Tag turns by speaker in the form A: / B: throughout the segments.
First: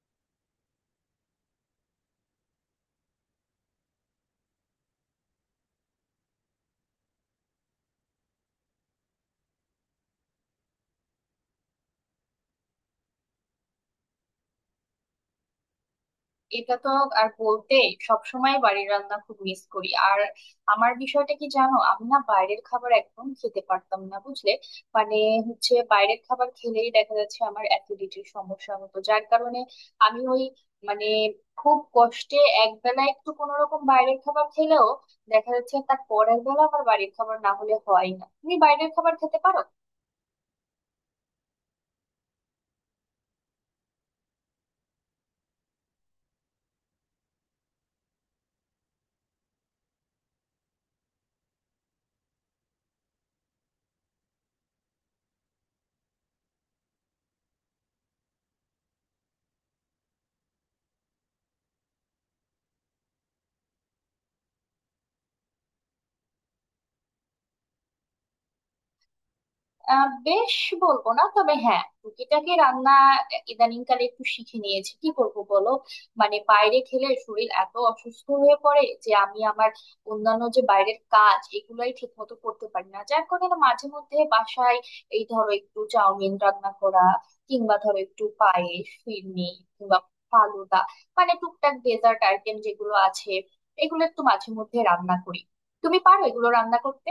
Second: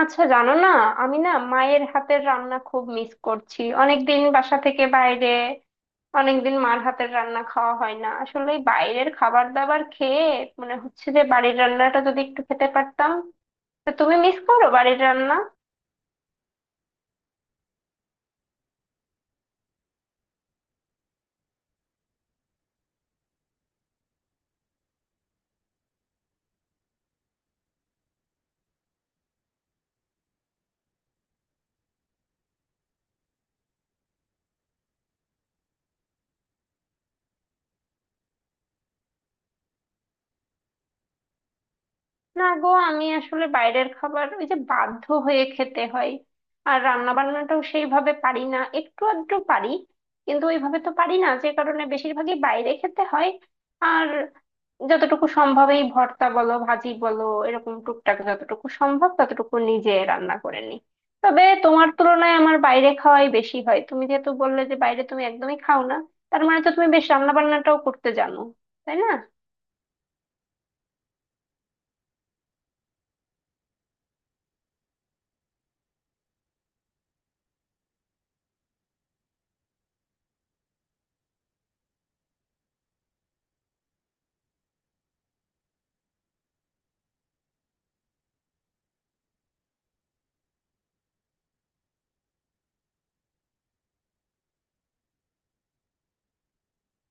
A: আচ্ছা জানো না, আমি না মায়ের হাতের রান্না খুব মিস করছি। অনেকদিন বাসা থেকে বাইরে, অনেকদিন মার হাতের রান্না খাওয়া হয় না। আসলে এই বাইরের খাবার দাবার খেয়ে মনে হচ্ছে যে বাড়ির রান্নাটা যদি একটু খেতে পারতাম। তা তুমি মিস করো বাড়ির রান্না?
B: এটা তো আর বলতে সবসময় বাড়ির রান্না খুব মিস করি। আর আমার বিষয়টা কি জানো, আমি না বাইরের খাবার একদম খেতে পারতাম না, বুঝলে? মানে বাইরের খাবার খেলেই দেখা যাচ্ছে আমার অ্যাসিডিটির সমস্যা হতো, যার কারণে আমি ওই, মানে, খুব কষ্টে একবেলা একটু কোনো রকম বাইরের খাবার খেলেও দেখা যাচ্ছে তার পরের বেলা আমার বাড়ির খাবার না হলে হয় না। তুমি বাইরের খাবার খেতে পারো?
A: না গো, আমি আসলে বাইরের খাবার ওই যে বাধ্য হয়ে খেতে হয়। আর রান্না বান্নাটাও সেইভাবে পারি না, একটু আধটু পারি, কিন্তু ওইভাবে তো পারি না, যে কারণে বেশিরভাগই বাইরে খেতে হয়। আর যতটুকু সম্ভব এই ভর্তা বলো, ভাজি বলো, এরকম টুকটাক যতটুকু সম্ভব ততটুকু নিজে রান্না করে নিই। তবে তোমার তুলনায় আমার বাইরে খাওয়াই বেশি হয়। তুমি যেহেতু বললে যে বাইরে তুমি একদমই খাও না, তার মানে তো তুমি বেশ রান্না বান্নাটাও করতে জানো, তাই না?
B: বেশ বলবো না, তবে হ্যাঁ, টুকিটাকি রান্না ইদানিংকালে একটু শিখে নিয়েছি। কি করব বলো, মানে বাইরে খেলে শরীর এত অসুস্থ হয়ে পড়ে যে আমি আমার অন্যান্য যে বাইরের কাজ এগুলাই ঠিক মতো করতে পারি না, যার কারণে মাঝে মধ্যে বাসায় এই ধরো একটু চাউমিন রান্না করা, কিংবা ধরো একটু পায়েস ফিরনি, কিংবা ফালুদা, মানে টুকটাক ডেজার্ট আইটেম যেগুলো আছে এগুলো একটু মাঝে মধ্যে রান্না করি। তুমি পারো এগুলো রান্না করতে?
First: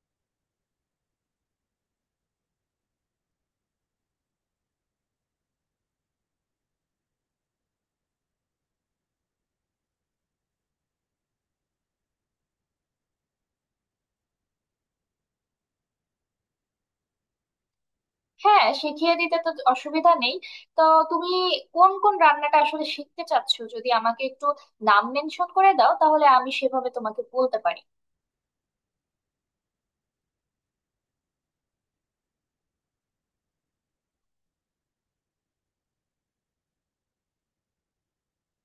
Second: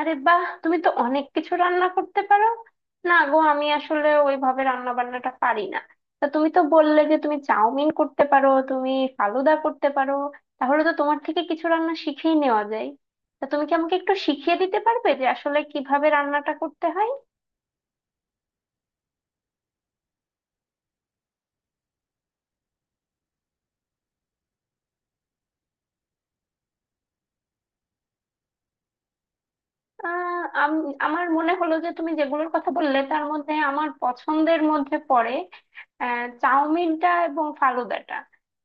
A: আরে বাহ, তুমি তো অনেক কিছু রান্না করতে পারো! না গো, আমি আসলে ওইভাবে রান্না বান্নাটা পারি না। তা তুমি তো বললে যে তুমি চাউমিন করতে পারো, তুমি ফালুদা করতে পারো, তাহলে তো তোমার থেকে কিছু রান্না শিখেই নেওয়া যায়। তা তুমি কি আমাকে একটু শিখিয়ে দিতে পারবে যে আসলে কিভাবে রান্নাটা করতে হয়?
B: হ্যাঁ, শিখিয়ে দিতে তো অসুবিধা নেই। তো তুমি কোন কোন রান্নাটা আসলে শিখতে চাচ্ছো, যদি আমাকে একটু নাম মেনশন করে দাও, তাহলে আমি সেভাবে তোমাকে বলতে পারি।
A: আমার মনে হলো যে তুমি যেগুলোর কথা বললে তার মধ্যে আমার পছন্দের মধ্যে পড়ে চাউমিনটা এবং ফালুদাটা।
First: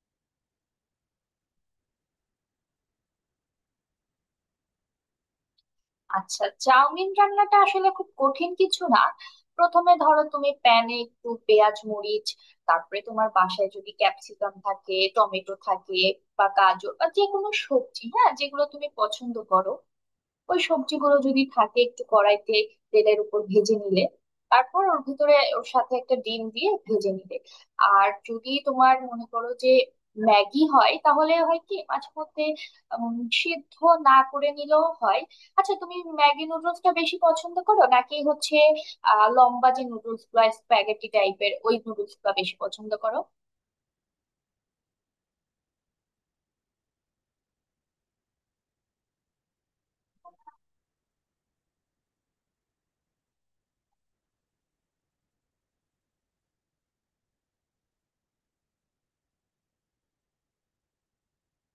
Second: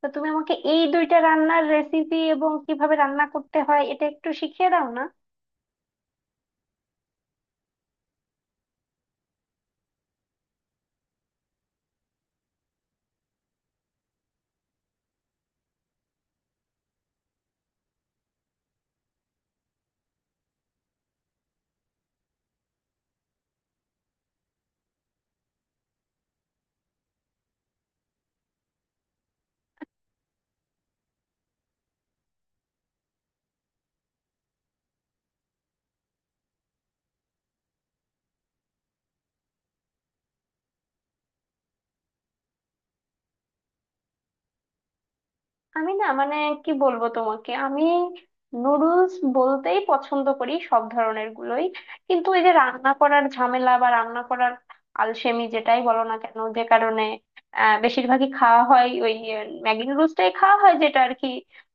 A: তো তুমি আমাকে এই দুইটা রান্নার রেসিপি এবং কিভাবে রান্না করতে হয় এটা একটু শিখিয়ে দাও না।
B: আচ্ছা, চাউমিন রান্নাটা আসলে খুব কঠিন কিছু না। প্রথমে ধরো তুমি প্যানে একটু পেঁয়াজ মরিচ, তারপরে তোমার বাসায় যদি ক্যাপসিকাম থাকে, টমেটো থাকে, বা গাজর বা যে কোনো সবজি, হ্যাঁ, যেগুলো তুমি পছন্দ করো, ওই সবজিগুলো যদি থাকে একটু কড়াইতে তেলের উপর ভেজে নিলে, তারপর ওর সাথে একটা ডিম দিয়ে ভেজে নিলে, আর যদি তোমার মনে করো যে ম্যাগি হয়, তাহলে হয় কি মাঝে মধ্যে উম, সিদ্ধ না করে নিলেও হয়। আচ্ছা, তুমি ম্যাগি নুডলসটা বেশি পছন্দ করো, নাকি হচ্ছে লম্বা যে নুডলস বা স্প্যাগেটি টাইপের ওই নুডলস বেশি পছন্দ করো?
A: আমি না মানে, কি বলবো তোমাকে, আমি নুডলস বলতেই পছন্দ করি সব ধরনের গুলোই। কিন্তু এই যে রান্না করার ঝামেলা বা রান্না করার আলসেমি, যেটাই বলো না কেন, যে কারণে বেশিরভাগই খাওয়া হয় ওই ম্যাগি নুডলসটাই খাওয়া হয় যেটা আর কি।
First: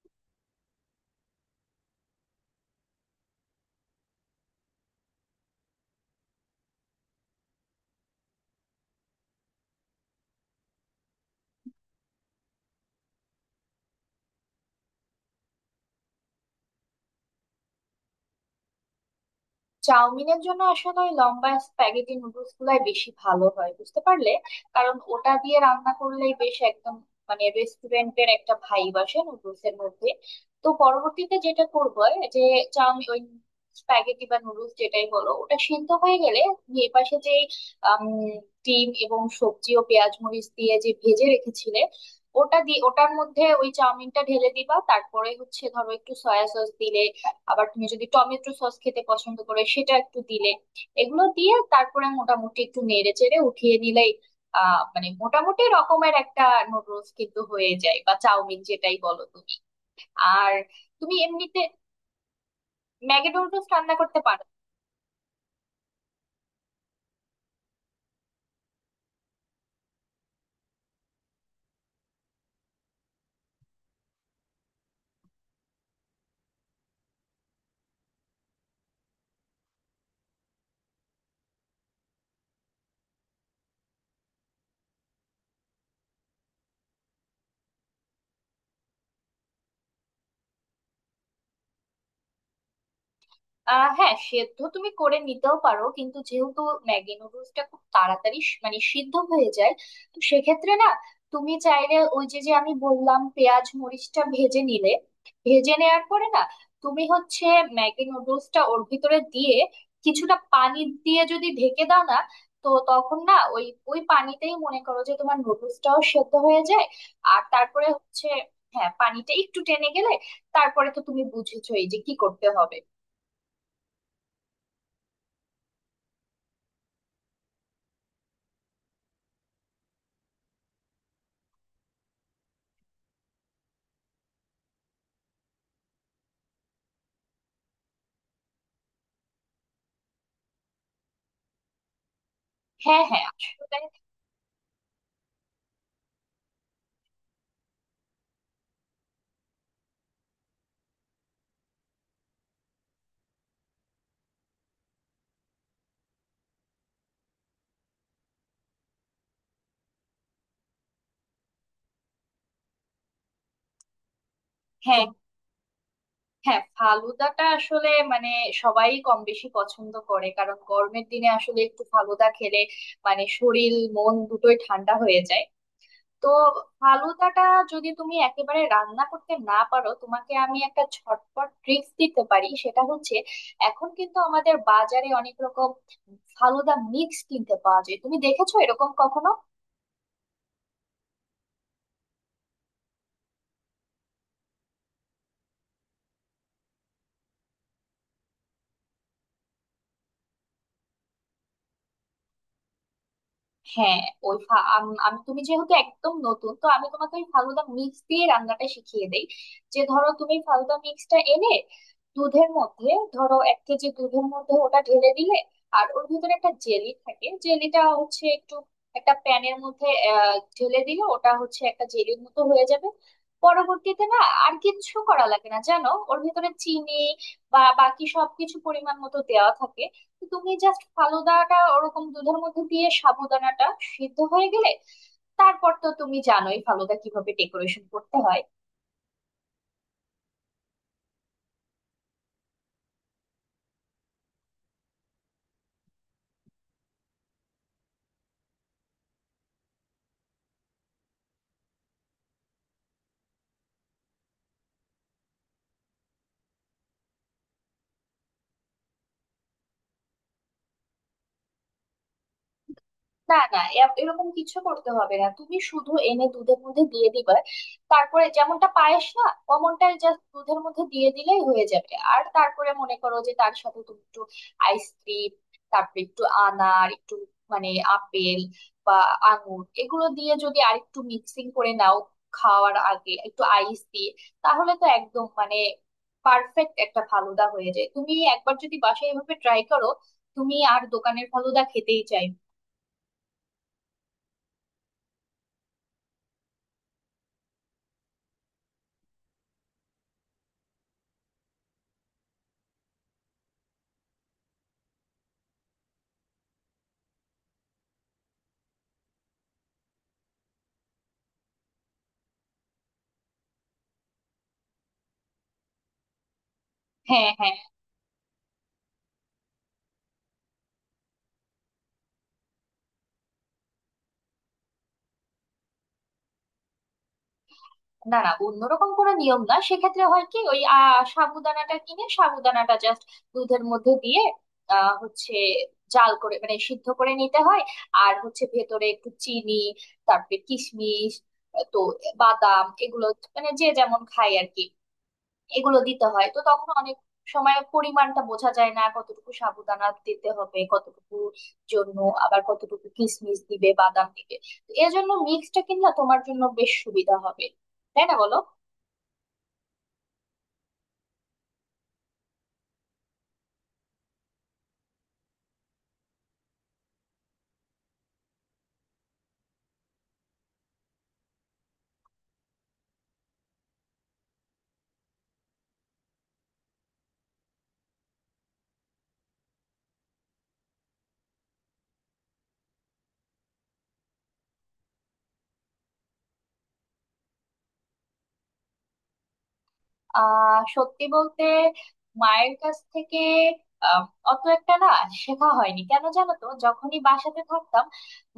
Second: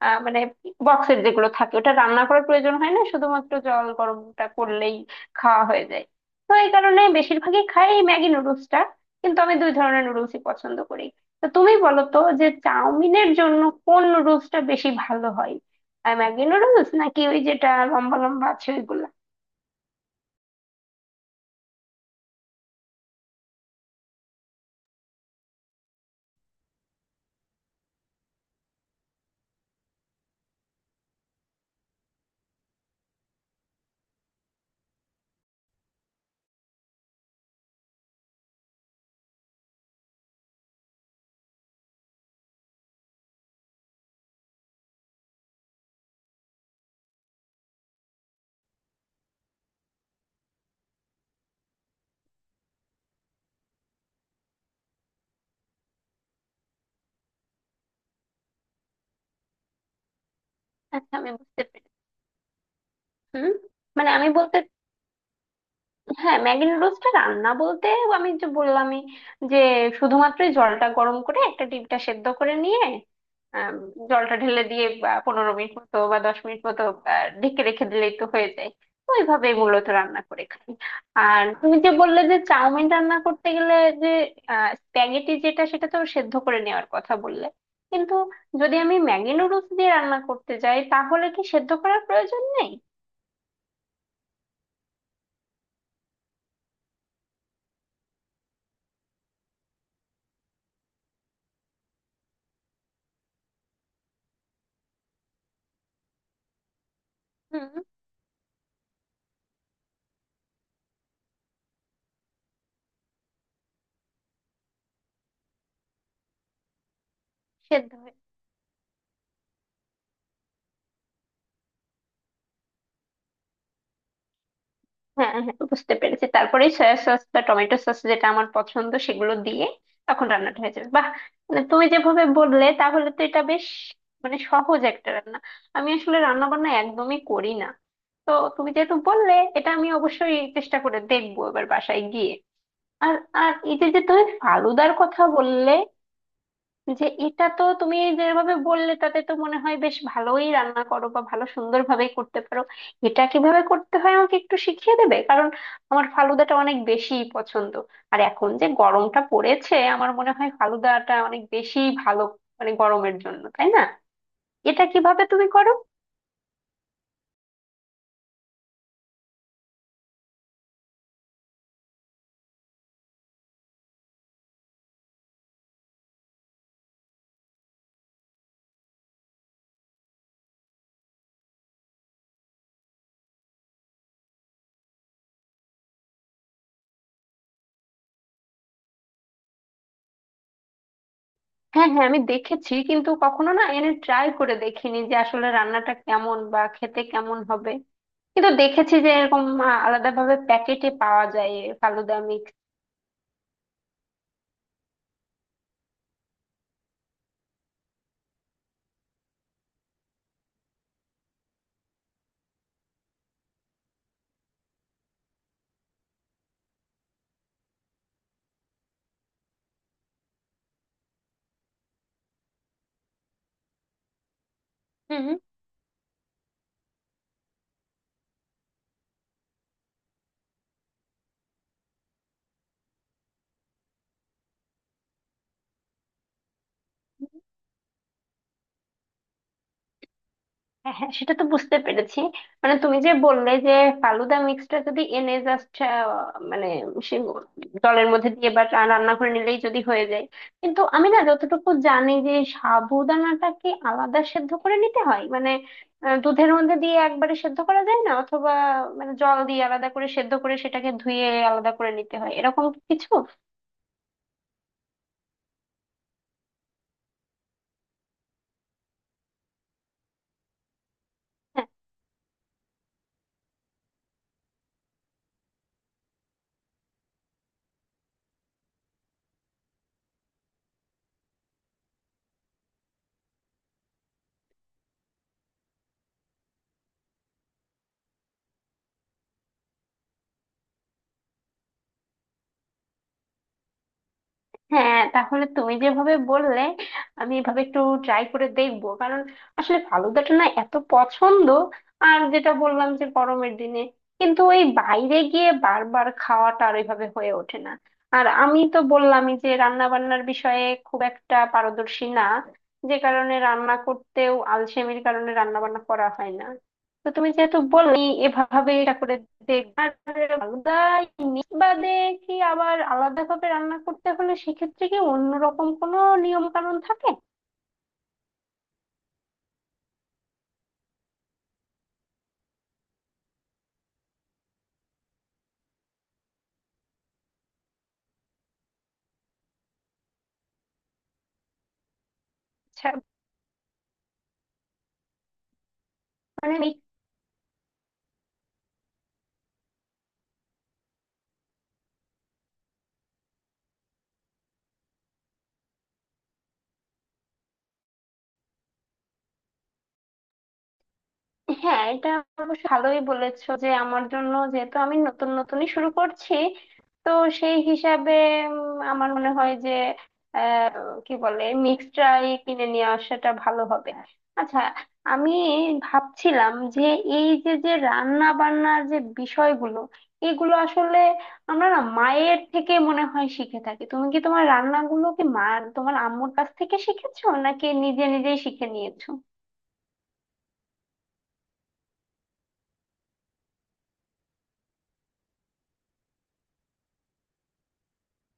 A: মানে বক্সের যেগুলো থাকে ওটা রান্না করার প্রয়োজন হয় না, শুধুমাত্র জল গরমটা করলেই খাওয়া হয়ে যায়। তো এই কারণে বেশিরভাগই খাই এই ম্যাগি নুডলসটা। কিন্তু আমি দুই ধরনের নুডলসই পছন্দ করি। তো তুমি বলো তো যে চাউমিনের জন্য কোন নুডলসটা বেশি ভালো হয়, আর ম্যাগি নুডলস নাকি ওই যেটা লম্বা লম্বা আছে ওইগুলা?
B: চাউমিনের জন্য আসলে ওই লম্বা স্প্যাগেটি নুডলস গুলাই বেশি ভালো হয়, বুঝতে পারলে। কারণ ওটা দিয়ে রান্না করলেই বেশ একদম মানে রেস্টুরেন্টের একটা ভাইব আসে নুডলস এর মধ্যে। তো পরবর্তীতে যেটা করবো যে, চাউমিন ওই স্প্যাগেটি বা নুডলস যেটাই হলো, ওটা সিদ্ধ হয়ে গেলে এর পাশে যে আম, ডিম এবং সবজি ও পেঁয়াজ মরিচ দিয়ে যে ভেজে রেখেছিলে, ওটার মধ্যে ওই চাউমিনটা ঢেলে দিবা। তারপরে হচ্ছে ধরো একটু সয়া সস দিলে, আবার তুমি যদি টমেটো সস খেতে পছন্দ করো সেটা একটু দিলে, এগুলো দিয়ে তারপরে মোটামুটি একটু নেড়ে চেড়ে উঠিয়ে নিলেই আহ, মানে মোটামুটি রকমের একটা নুডলস কিন্তু হয়ে যায়, বা চাউমিন যেটাই বলো তুমি। আর তুমি
A: আচ্ছা, আমি
B: এমনিতে
A: বুঝতে পেরেছি।
B: ম্যাগি
A: হুম।
B: নুডলস রান্না
A: মানে
B: করতে
A: আমি
B: পারো?
A: বলতে, হ্যাঁ, ম্যাগি নুডলসটা রান্না বলতে আমি যে বললামই যে শুধুমাত্র জলটা গরম করে একটা ডিমটা সেদ্ধ করে নিয়ে, আম, জলটা ঢেলে দিয়ে বা 15 মিনিট মতো বা 10 মিনিট মতো ঢেকে রেখে দিলেই তো হয়ে যায়। ওইভাবে মূলত রান্না করে খাই। আর তুমি যে বললে যে চাউমিন রান্না করতে গেলে যে স্প্যাগেটি যেটা, সেটা তো সেদ্ধ করে নেওয়ার কথা বললে, কিন্তু যদি আমি ম্যাগি নুডলস দিয়ে রান্না করতে যাই তাহলে কি সেদ্ধ করার প্রয়োজন নেই?
B: আহ, হ্যাঁ, সেদ্ধ তুমি করে নিতেও পারো, কিন্তু যেহেতু ম্যাগি নুডলসটা খুব তাড়াতাড়ি মানে সিদ্ধ হয়ে যায়, তো সেক্ষেত্রে না, তুমি চাইলে ওই যে যে আমি বললাম পেঁয়াজ মরিচটা ভেজে নিলে, ভেজে নেওয়ার পরে না তুমি হচ্ছে
A: হুম।
B: ম্যাগি নুডলসটা ওর ভিতরে দিয়ে কিছুটা পানি দিয়ে যদি ঢেকে দাও না, তো তখন না ওই ওই পানিতেই মনে করো যে তোমার নুডলসটাও সেদ্ধ হয়ে যায়। আর তারপরে
A: সেদ্ধ হয়ে।
B: হচ্ছে, হ্যাঁ, পানিটা একটু টেনে গেলে তারপরে তো তুমি বুঝেছোই যে কি করতে হবে।
A: হ্যাঁ হ্যাঁ, বুঝতে পেরেছি। তারপরে সয়া সস বা টমেটো সস যেটা আমার পছন্দ সেগুলো দিয়ে তখন রান্নাটা হয়ে যাবে। বাহ, মানে তুমি যেভাবে বললে তাহলে তো এটা বেশ মানে সহজ একটা রান্না। আমি আসলে রান্না বান্না একদমই করি না। তো তুমি যেহেতু বললে এটা আমি অবশ্যই চেষ্টা করে দেখবো এবার বাসায় গিয়ে।
B: হ্যাঁ
A: আর,
B: হ্যাঁ
A: আর এই
B: আসলে।
A: যে যে তুমি ফালুদার কথা বললে, যে এটা তো তুমি যেভাবে বললে তাতে তো মনে হয় বেশ ভালোই রান্না করো বা ভালো সুন্দরভাবেই করতে পারো। এটা কিভাবে করতে হয় আমাকে একটু শিখিয়ে দেবে? কারণ আমার ফালুদাটা অনেক বেশি পছন্দ। আর এখন যে গরমটা পড়েছে আমার মনে হয় ফালুদাটা অনেক বেশি ভালো, মানে গরমের জন্য, তাই না? এটা
B: হ্যাঁ
A: কিভাবে তুমি করো?
B: হ্যাঁ ফালুদাটা আসলে মানে সবাই কম বেশি পছন্দ করে, কারণ গরমের দিনে আসলে একটু ফালুদা খেলে মানে শরীর মন দুটোই ঠান্ডা হয়ে যায়। তো ফালুদাটা যদি তুমি একেবারে রান্না করতে না পারো, তোমাকে আমি একটা ঝটপট ট্রিক্স দিতে পারি। সেটা হচ্ছে, এখন কিন্তু আমাদের বাজারে অনেক রকম ফালুদা মিক্স কিনতে পাওয়া যায়। তুমি দেখেছো এরকম কখনো?
A: হ্যাঁ হ্যাঁ, আমি দেখেছি, কিন্তু কখনো না এনে ট্রাই করে দেখিনি যে আসলে রান্নাটা কেমন বা খেতে কেমন হবে। কিন্তু দেখেছি যে এরকম আলাদাভাবে প্যাকেটে পাওয়া যায় এ ফালুদা মিক্স।
B: হ্যাঁ, ওই আমি, তুমি যেহেতু একদম নতুন, তো আমি তোমাকে ওই ফালুদা মিক্স দিয়ে রান্নাটা শিখিয়ে দেই। যে ধরো তুমি ফালুদা মিক্সটা এনে দুধের মধ্যে, ধরো 1 কেজি দুধের মধ্যে ওটা ঢেলে দিলে, আর ওর ভিতরে একটা জেলি থাকে, জেলিটা হচ্ছে একটু একটা প্যানের মধ্যে ঢেলে দিলে ওটা হচ্ছে একটা জেলির মতো হয়ে যাবে। পরবর্তীতে না আর কিচ্ছু করা লাগে না, জানো। ওর ভিতরে চিনি বা বাকি সবকিছু পরিমাণ মতো দেওয়া থাকে। তুমি জাস্ট ফালুদাটা ওরকম দুধের মধ্যে দিয়ে সাবুদানাটা সিদ্ধ হয়ে গেলে তারপর তো তুমি জানোই ফালুদা কিভাবে ডেকোরেশন করতে হয়।
A: হ্যাঁ হ্যাঁ, সেটা তো বুঝতে পেরেছি। মানে তুমি যে বললে যে ফালুদা মিক্সটা যদি এনে জাস্ট মানে সে জলের মধ্যে দিয়ে বা রান্না করে নিলেই যদি হয়ে যায়। কিন্তু আমি না যতটুকু জানি যে সাবুদানাটাকে আলাদা সেদ্ধ করে নিতে হয়, মানে দুধের মধ্যে দিয়ে একবারে সেদ্ধ করা যায় না, অথবা মানে জল দিয়ে আলাদা করে সেদ্ধ করে সেটাকে ধুয়ে আলাদা করে নিতে হয় এরকম কিছু,
B: না
A: হ্যাঁ।
B: না এরকম কিছু করতে হবে না, তুমি শুধু এনে দুধের মধ্যে দিয়ে দিবা। তারপরে যেমনটা পায়েস না, অমনটাই জাস্ট দুধের মধ্যে দিয়ে দিলেই হয়ে যাবে। আর তারপরে মনে করো যে তার সাথে তুমি একটু আইসক্রিম, তারপরে একটু আনার, একটু মানে আপেল বা আঙুর, এগুলো দিয়ে যদি আর একটু মিক্সিং করে নাও, খাওয়ার আগে একটু আইস দিয়ে, তাহলে তো একদম মানে পারফেক্ট একটা ফালুদা হয়ে যায়। তুমি একবার যদি বাসায় এভাবে ট্রাই করো, তুমি আর দোকানের ফালুদা খেতেই চাই।
A: হ্যাঁ, তাহলে তুমি যেভাবে বললে আমি এভাবে একটু ট্রাই করে দেখবো, কারণ আসলে ফালুদাটা না এত পছন্দ। আর যেটা বললাম যে গরমের দিনে, কিন্তু ওই বাইরে গিয়ে বারবার খাওয়াটা আর ওইভাবে হয়ে ওঠে না। আর আমি তো বললামই যে রান্না বান্নার বিষয়ে খুব একটা পারদর্শী না, যে কারণে রান্না করতেও আলসেমির কারণে রান্না বান্না করা হয় না। তো
B: হ্যাঁ
A: তুমি
B: হ্যাঁ।
A: যেহেতু বলনি এভাবে এটা করে দেখবে। আর আলাদা ইলিশ বাদে কি আবার আলাদা ভাবে রান্না করতে হলে সেক্ষেত্রে কি অন্যরকম কোনো নিয়ম কানুন থাকে?
B: না না, অন্যরকম কোনো নিয়ম না। সেক্ষেত্রে হয় কি, ওই আহ, সাবুদানাটা কিনে সাবুদানাটা জাস্ট দুধের মধ্যে দিয়ে আহ, হচ্ছে জাল করে মানে সিদ্ধ করে নিতে হয়। আর হচ্ছে ভেতরে একটু চিনি, তারপরে কিশমিশ, তো বাদাম,
A: আচ্ছা,
B: এগুলো মানে যে যেমন খায় আর কি, এগুলো দিতে হয়। তো
A: মানে
B: তখন অনেক সময় পরিমাণটা বোঝা যায় না, কতটুকু সাবুদানা দিতে হবে, কতটুকু জন্য, আবার কতটুকু কিশমিশ দিবে, বাদাম দিবে। তো এজন্য মিক্সটা কিনলে তোমার জন্য বেশ সুবিধা হবে, তাই না বলো?
A: হ্যাঁ, এটা অবশ্য ভালোই বলেছো যে আমার জন্য, যেহেতু আমি নতুন নতুনই শুরু করছি, তো সেই হিসাবে আমার মনে হয় যে আহ, কি বলে মিক্সটাই কিনে নিয়ে আসাটা ভালো হবে। আচ্ছা, আমি ভাবছিলাম যে এই যে যে রান্না বান্নার যে বিষয়গুলো এগুলো আসলে আমরা না মায়ের থেকে মনে হয় শিখে থাকি। তুমি কি তোমার রান্নাগুলো কি মা, তোমার আম্মুর কাছ থেকে শিখেছো নাকি নিজে নিজেই শিখে নিয়েছো?
B: আহ, সত্যি বলতে মায়ের কাছ থেকে আহ, অত একটা না শেখা হয়নি। কেন জানো? তো যখনই বাসাতে থাকতাম,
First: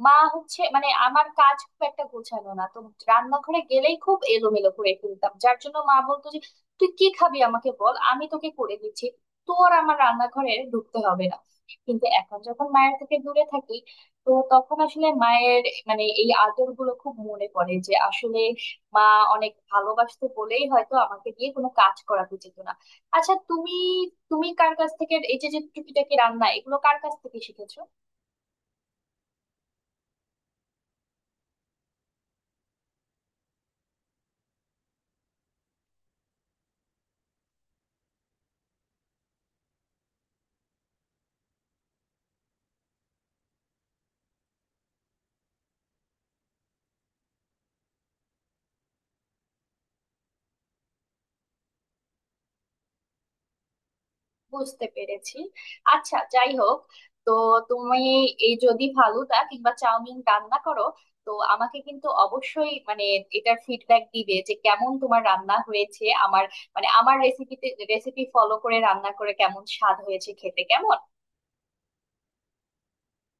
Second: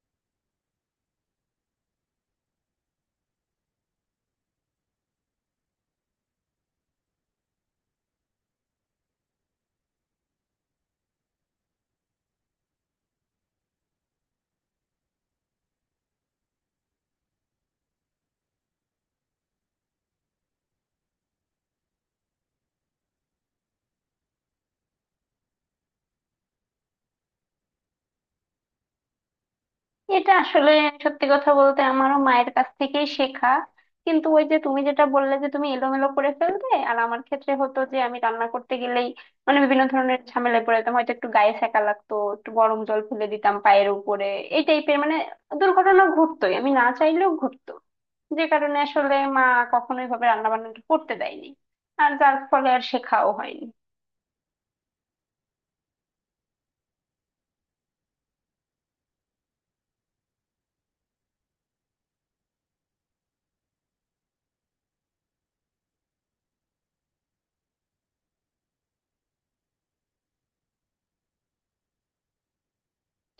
B: মা হচ্ছে মানে, আমার কাজ খুব একটা গোছানো না তো, রান্নাঘরে গেলেই খুব এলোমেলো করে ফেলতাম, যার জন্য মা বলতো যে, তুই কি খাবি আমাকে বল, আমি তোকে করে দিচ্ছি, তোর আমার রান্নাঘরে ঢুকতে হবে না। কিন্তু এখন যখন মায়ের থেকে দূরে থাকি, তো তখন আসলে মায়ের মানে এই আদর গুলো খুব মনে পড়ে, যে আসলে মা অনেক ভালোবাসতো বলেই হয়তো আমাকে দিয়ে কোনো কাজ করাতে যেত না। আচ্ছা তুমি, তুমি কার কাছ থেকে এই যে যে টুকিটাকি রান্না, এগুলো কার কাছ থেকে শিখেছো?
A: এটা আসলে সত্যি কথা বলতে আমারও মায়ের কাছ থেকেই শেখা। কিন্তু ওই যে তুমি যেটা বললে যে তুমি এলোমেলো করে ফেলতে, আর আমার ক্ষেত্রে হতো যে আমি রান্না করতে গেলেই মানে বিভিন্ন ধরনের ঝামেলায় পড়ে যেতাম। হয়তো একটু গায়ে সেকা লাগতো, একটু গরম জল ফেলে দিতাম পায়ের উপরে, এই টাইপের মানে দুর্ঘটনা ঘটতোই, আমি না চাইলেও ঘটতো। যে কারণে আসলে মা কখনোই ভাবে রান্না বান্নাটা করতে দেয়নি, আর যার ফলে আর শেখাও হয়নি।
B: বুঝতে পেরেছি। আচ্ছা, যাই হোক, তো তুমি এই যদি ফালুদা কিংবা চাউমিন রান্না করো, তো আমাকে কিন্তু অবশ্যই মানে এটার ফিডব্যাক দিবে, যে কেমন তোমার রান্না হয়েছে, আমার মানে আমার রেসিপিতে, রেসিপি ফলো করে রান্না করে কেমন স্বাদ হয়েছে, খেতে কেমন।